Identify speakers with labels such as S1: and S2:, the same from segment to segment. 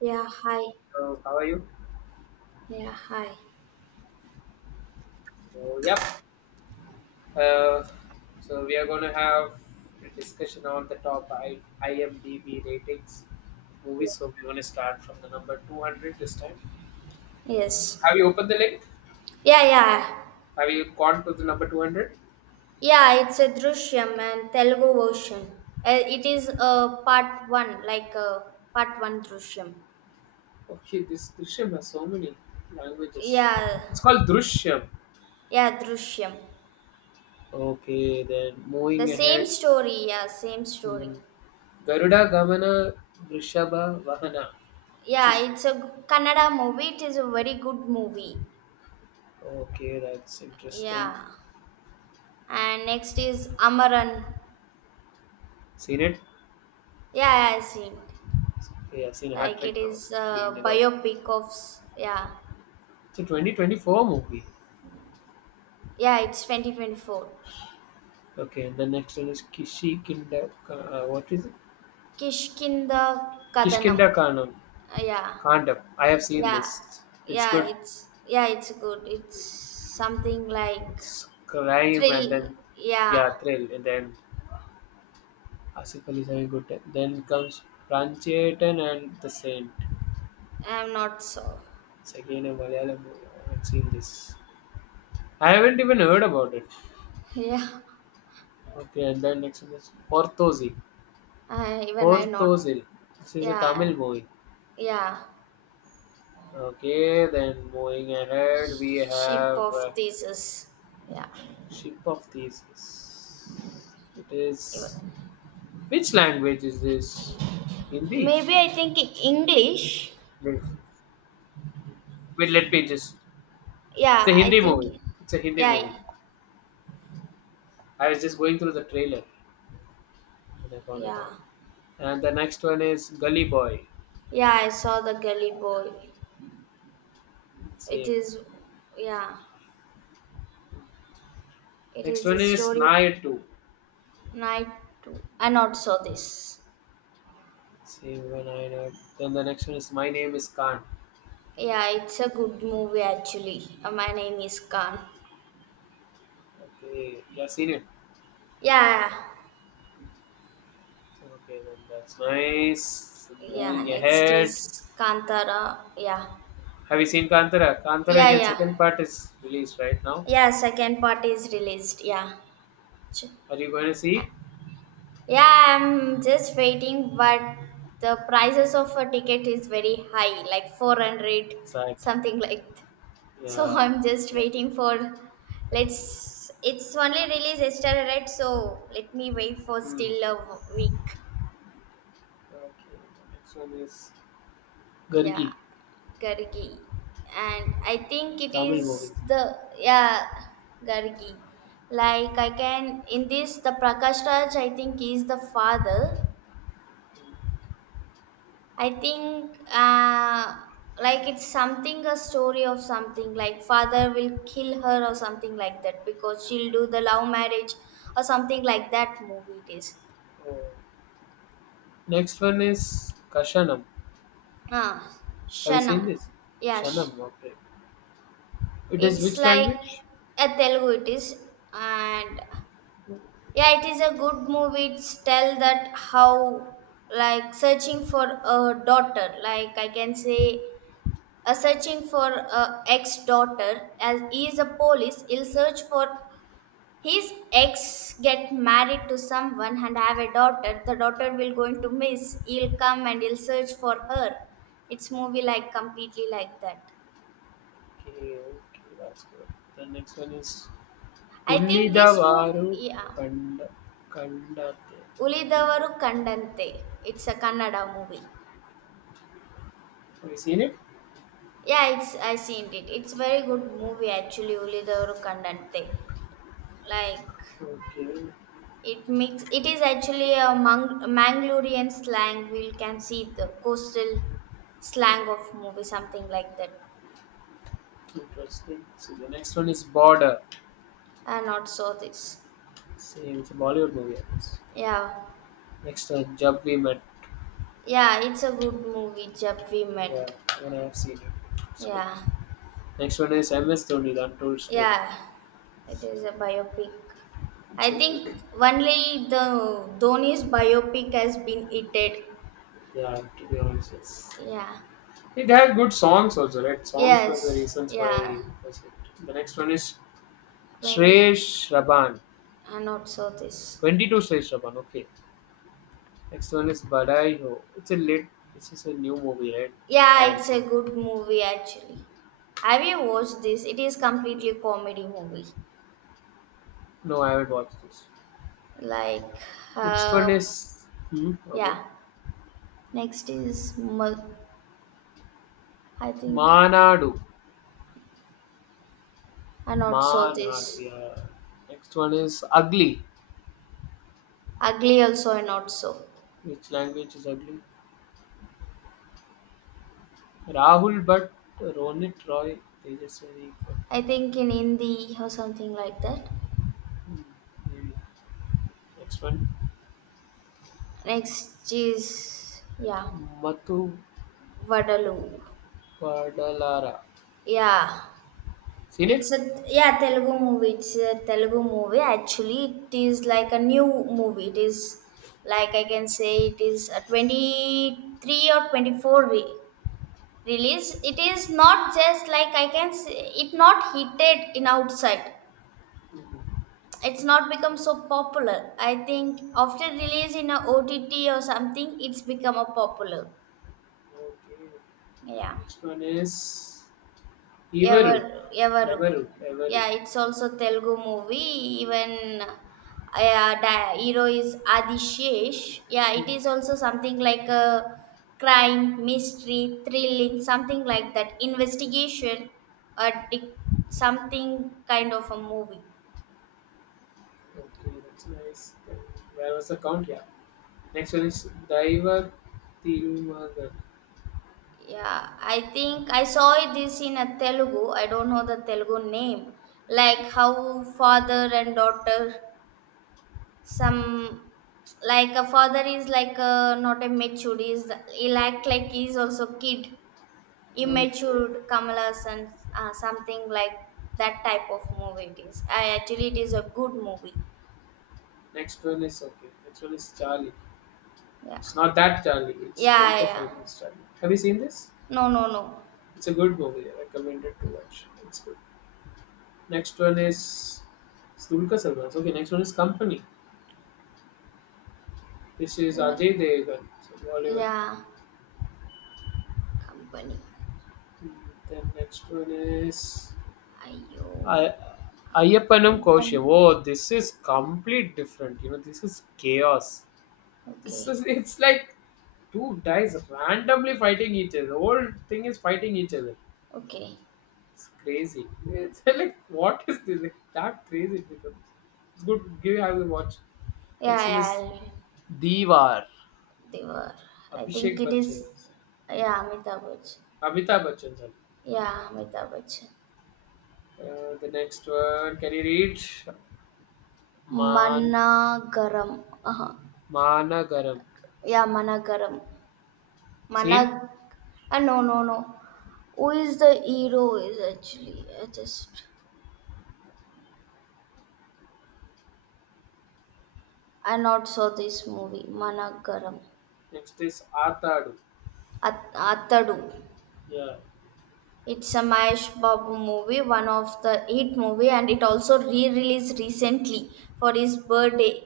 S1: Yeah, hi.
S2: So how are you?
S1: Yeah, hi.
S2: So yep. Uh, so we are gonna have a discussion on the top IMDb ratings of movies. So we're gonna start from the number 200 this time. So
S1: Yes.
S2: have you opened the link?
S1: Yeah, yeah.
S2: Have you gone to the number 200?
S1: Yeah, it's a Drishyam and Telugu version. It is part one, part one Drishyam.
S2: Okay, this Drishyam has so many languages.
S1: Yeah,
S2: It's called Drishyam.
S1: yeah, Drishyam.
S2: Okay, then
S1: The
S2: moving ahead,
S1: same story.
S2: hmm, Garuda Gamana Drishaba Vahana, which
S1: Yeah,
S2: is
S1: it's a Kannada movie. It is a very good movie.
S2: okay. That's interesting.
S1: Yeah. And next is Amaran.
S2: Seen it?
S1: Yeah, I seen. It.
S2: Okay, I've seen hat
S1: Like
S2: trick
S1: it
S2: now.
S1: is
S2: So three in
S1: a
S2: a row.
S1: biopic of, yeah.
S2: It's a 2024 movie.
S1: Yeah, it's 2024.
S2: Okay, and the next one is Kishikinda. What is it?
S1: Kishkinda Kadanam.
S2: Kishkinda Kandam.
S1: Yeah,
S2: Kandam. I have seen
S1: yeah,
S2: this. It's
S1: yeah.
S2: good.
S1: It's it's good. It's something like
S2: It's crime and
S1: thrill.
S2: then,
S1: Yeah,
S2: yeah, thrill. And then Asif Ali is having good time. Then comes Pranchetan and The Saint.
S1: I'm not so.
S2: It's again a Malayalam movie. I haven't seen this. I haven't even heard about it.
S1: Yeah,
S2: Okay, and then next one is Orthozil.
S1: I, even I not.
S2: Orthozil. This is a
S1: Yeah,
S2: Tamil movie.
S1: yeah.
S2: Okay, then moving ahead, we
S1: Ship
S2: have
S1: of thesis. Yeah,
S2: Ship of Thesis. It is
S1: even,
S2: which language is this? Hindi.
S1: maybe I think English.
S2: Wait, wait, let me just. It's a
S1: Yeah, I
S2: Hindi
S1: think.
S2: movie. It's a Hindi
S1: Yeah,
S2: movie. I was just going through the trailer and I found it
S1: yeah,
S2: out. And the next one is Gully Boy.
S1: yeah. I saw the Gully Boy. It
S2: Same.
S1: is. Yeah, it
S2: Next
S1: is a
S2: one is
S1: story
S2: Naya 2.
S1: Night 2. I not saw this.
S2: Same when I know. Then the next one is My Name is Khan.
S1: Yeah, it's a good movie actually. My name is Khan.
S2: Okay, yeah, seen it.
S1: Yeah,
S2: Okay, then that's nice.
S1: yeah.
S2: Moving
S1: Next
S2: ahead,
S1: is Kantara. Yeah,
S2: have you seen Kantara? Kantara
S1: yeah,
S2: again,
S1: yeah.
S2: second part is released right now.
S1: Yeah, second part is released. Yeah. Ch-
S2: Are you going to see?
S1: Yeah, I'm just waiting, but the prices of a ticket is very high, like 400,
S2: Exactly.
S1: something like so.
S2: Yeah.
S1: I'm just
S2: Exactly.
S1: waiting for let's it's only released yesterday, right? So let me wait for
S2: Hmm.
S1: still a week.
S2: Okay. The next one is
S1: Yeah.
S2: Gargi,
S1: Gargi. And I think it
S2: Tamil movie.
S1: is the yeah Gargi. Like I can in this the Prakash Raj I think is the father I think like it's something a story of something like father will kill her or something like that because she'll do the love marriage or something like that movie it is.
S2: Oh. Next one is Kashanam.
S1: Ah,
S2: Have you seen
S1: Shanam.
S2: this?
S1: Yeah,
S2: Shanam, okay. It is
S1: it's
S2: which
S1: like
S2: language?
S1: a Telugu it is and yeah it is a good movie. It's tell that how like searching for a daughter like I can say a searching for a ex-daughter as he is a police, he'll search for his ex, get married to someone and have a daughter. The daughter will going to miss. He'll come and he'll search for her. It's movie like completely like that.
S2: Okay, okay, that's good. The next one is
S1: I think this movie,
S2: Ullidavaru
S1: yeah,
S2: Kanda Kandate Kandande.
S1: Ulidavaru Kandante. It's a Kannada movie.
S2: Have you seen it?
S1: Yeah, it's I seen it. It's very good movie actually, Ulidavaru Kandante. Like,
S2: Okay,
S1: it makes, it is actually a Mangalorean slang. We can see the coastal slang of movie, something like that.
S2: interesting. So the next one is Border.
S1: And not saw this.
S2: Same, it's a Bollywood movie, I guess.
S1: Yeah,
S2: Next one, Jab We Met.
S1: yeah, it's a good movie. Jab we
S2: Yeah,
S1: met.
S2: even I have seen it. It's good.
S1: Yeah,
S2: Next one is MS Dhoni, The Untold Story.
S1: yeah, it is a biopic. I
S2: It's a good.
S1: think only the Dhoni's biopic has been edited.
S2: Yeah, to be honest, yes.
S1: Yeah.
S2: It had good songs also, right? Songs were the
S1: Yes.
S2: reasons why
S1: Yeah.
S2: it was hit. The next one is
S1: 20.
S2: Shreyesh Raban.
S1: I not saw this.
S2: 22 Shreyesh Raban, okay. Next one is Badai Ho. It's a lit, this is a new movie, right? I
S1: Yeah,
S2: haven't
S1: it's a
S2: seen
S1: good movie actually. Have you watched this? It is completely
S2: it.
S1: comedy movie.
S2: No, I haven't watched this.
S1: Like,
S2: Next one
S1: uh,
S2: is, hmm, okay.
S1: yeah. Next is I think
S2: Manadu.
S1: I not saw
S2: Manad,
S1: this.
S2: yeah. Next one is ugly.
S1: Ugly also I not saw.
S2: Which language is ugly? Rahul but Ronit Roy. They just very
S1: I think in Hindi or something like that.
S2: hmm, maybe. Next one.
S1: Next is yeah,
S2: Matu
S1: Vadaloo.
S2: Padalara.
S1: Yeah,
S2: Seen it?
S1: it's a yeah Telugu movie. It's a Telugu movie. Actually, it is like a new movie. It is like I can say it is a 23 or 24 release. It is not just like I can say it not hitted in outside. It's not become so popular. I think after release in a OTT or something, it's become a popular.
S2: Okay.
S1: Yeah.
S2: Next one is Everu.
S1: Ever,
S2: Everu. Everu.
S1: yeah. It's also Telugu movie. Even yeah, the hero is Adishesh. Yeah, it is also something like a crime mystery, thrilling something like that. Investigation or something kind of a movie.
S2: Okay, that's nice. Then where was the count? Yeah. Next one is Daiva Tirumagan.
S1: Yeah, I think I saw it this in a Telugu. I don't know the Telugu name. Like how father and daughter some, like a father is like a, not a matured, is he'll act like he's also kid,
S2: Okay.
S1: immature kamalas and something like that type of movie it is. I actually, it is a good movie.
S2: Next one is okay. Next one is Charlie.
S1: Yeah,
S2: It's not that Charlie. It's
S1: yeah,
S2: Dulquer
S1: yeah.
S2: Salmon's Charlie. Have you seen this?
S1: No, no, no.
S2: It's a good movie. I recommend it to watch. It's good. Next one is it's Dulquer Salman's. Okay, next one is Company. This is
S1: Even
S2: Ajay Devgan. So Bollywood.
S1: yeah, company
S2: Then next one is
S1: ayo
S2: I. Ayappanam
S1: Ipan.
S2: Kaushal. Oh, this is complete different. You know, this is chaos. This
S1: Okay.
S2: is it's like two guys randomly fighting each other. The whole thing is fighting each other.
S1: Okay,
S2: It's crazy. It's like what is this? Like that crazy it becomes. It's good. Give have a watch. Next
S1: yeah,
S2: one
S1: yeah,
S2: is
S1: I'll,
S2: Diwar.
S1: they were, I think
S2: Abhishek
S1: it is
S2: Bachchan.
S1: yeah Amitabh Bachchan.
S2: Amitabh Bachchan. Sorry.
S1: Yeah, Amitabh Bachchan.
S2: The next one. Can you read? Man
S1: Managaram. Uh-huh.
S2: Managaram.
S1: Yeah, Managaram. Manag.
S2: Seen?
S1: No, no, no. Who is the hero? Is actually I just I not saw this movie
S2: Okay.
S1: Managaram.
S2: Next is Atadu.
S1: Atadu.
S2: Yeah.
S1: It's a Mahesh Babu movie, one of the hit movie, and it also re-released recently for his birthday.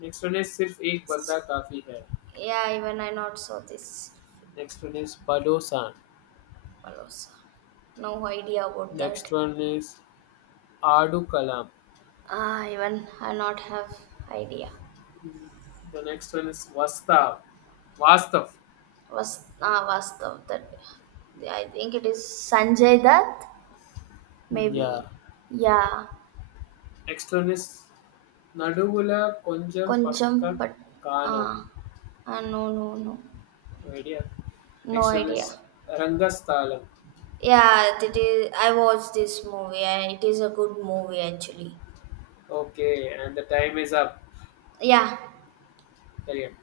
S2: Next one is सिर्फ एक बंदा काफी है।
S1: Yeah, even I not saw this.
S2: Next one is Padosan.
S1: Palosa. No idea about that.
S2: Next one is Aadukalam.
S1: Ah, even I not have idea.
S2: The next one is Vastav. Vastav.
S1: Was ah Vastav that I think it is Sanjay Dutt maybe.
S2: Yeah.
S1: Yeah,
S2: Next one is Naduvula Konjam
S1: Koncham,
S2: Pakka
S1: but
S2: Kano.
S1: ah, no, no, no,
S2: No idea.
S1: no
S2: Next one
S1: idea.
S2: is Rangasthalam.
S1: Yeah, it is. I watched this movie. And it is a good movie actually.
S2: Okay, and the time is up.
S1: Yeah,
S2: Carry on.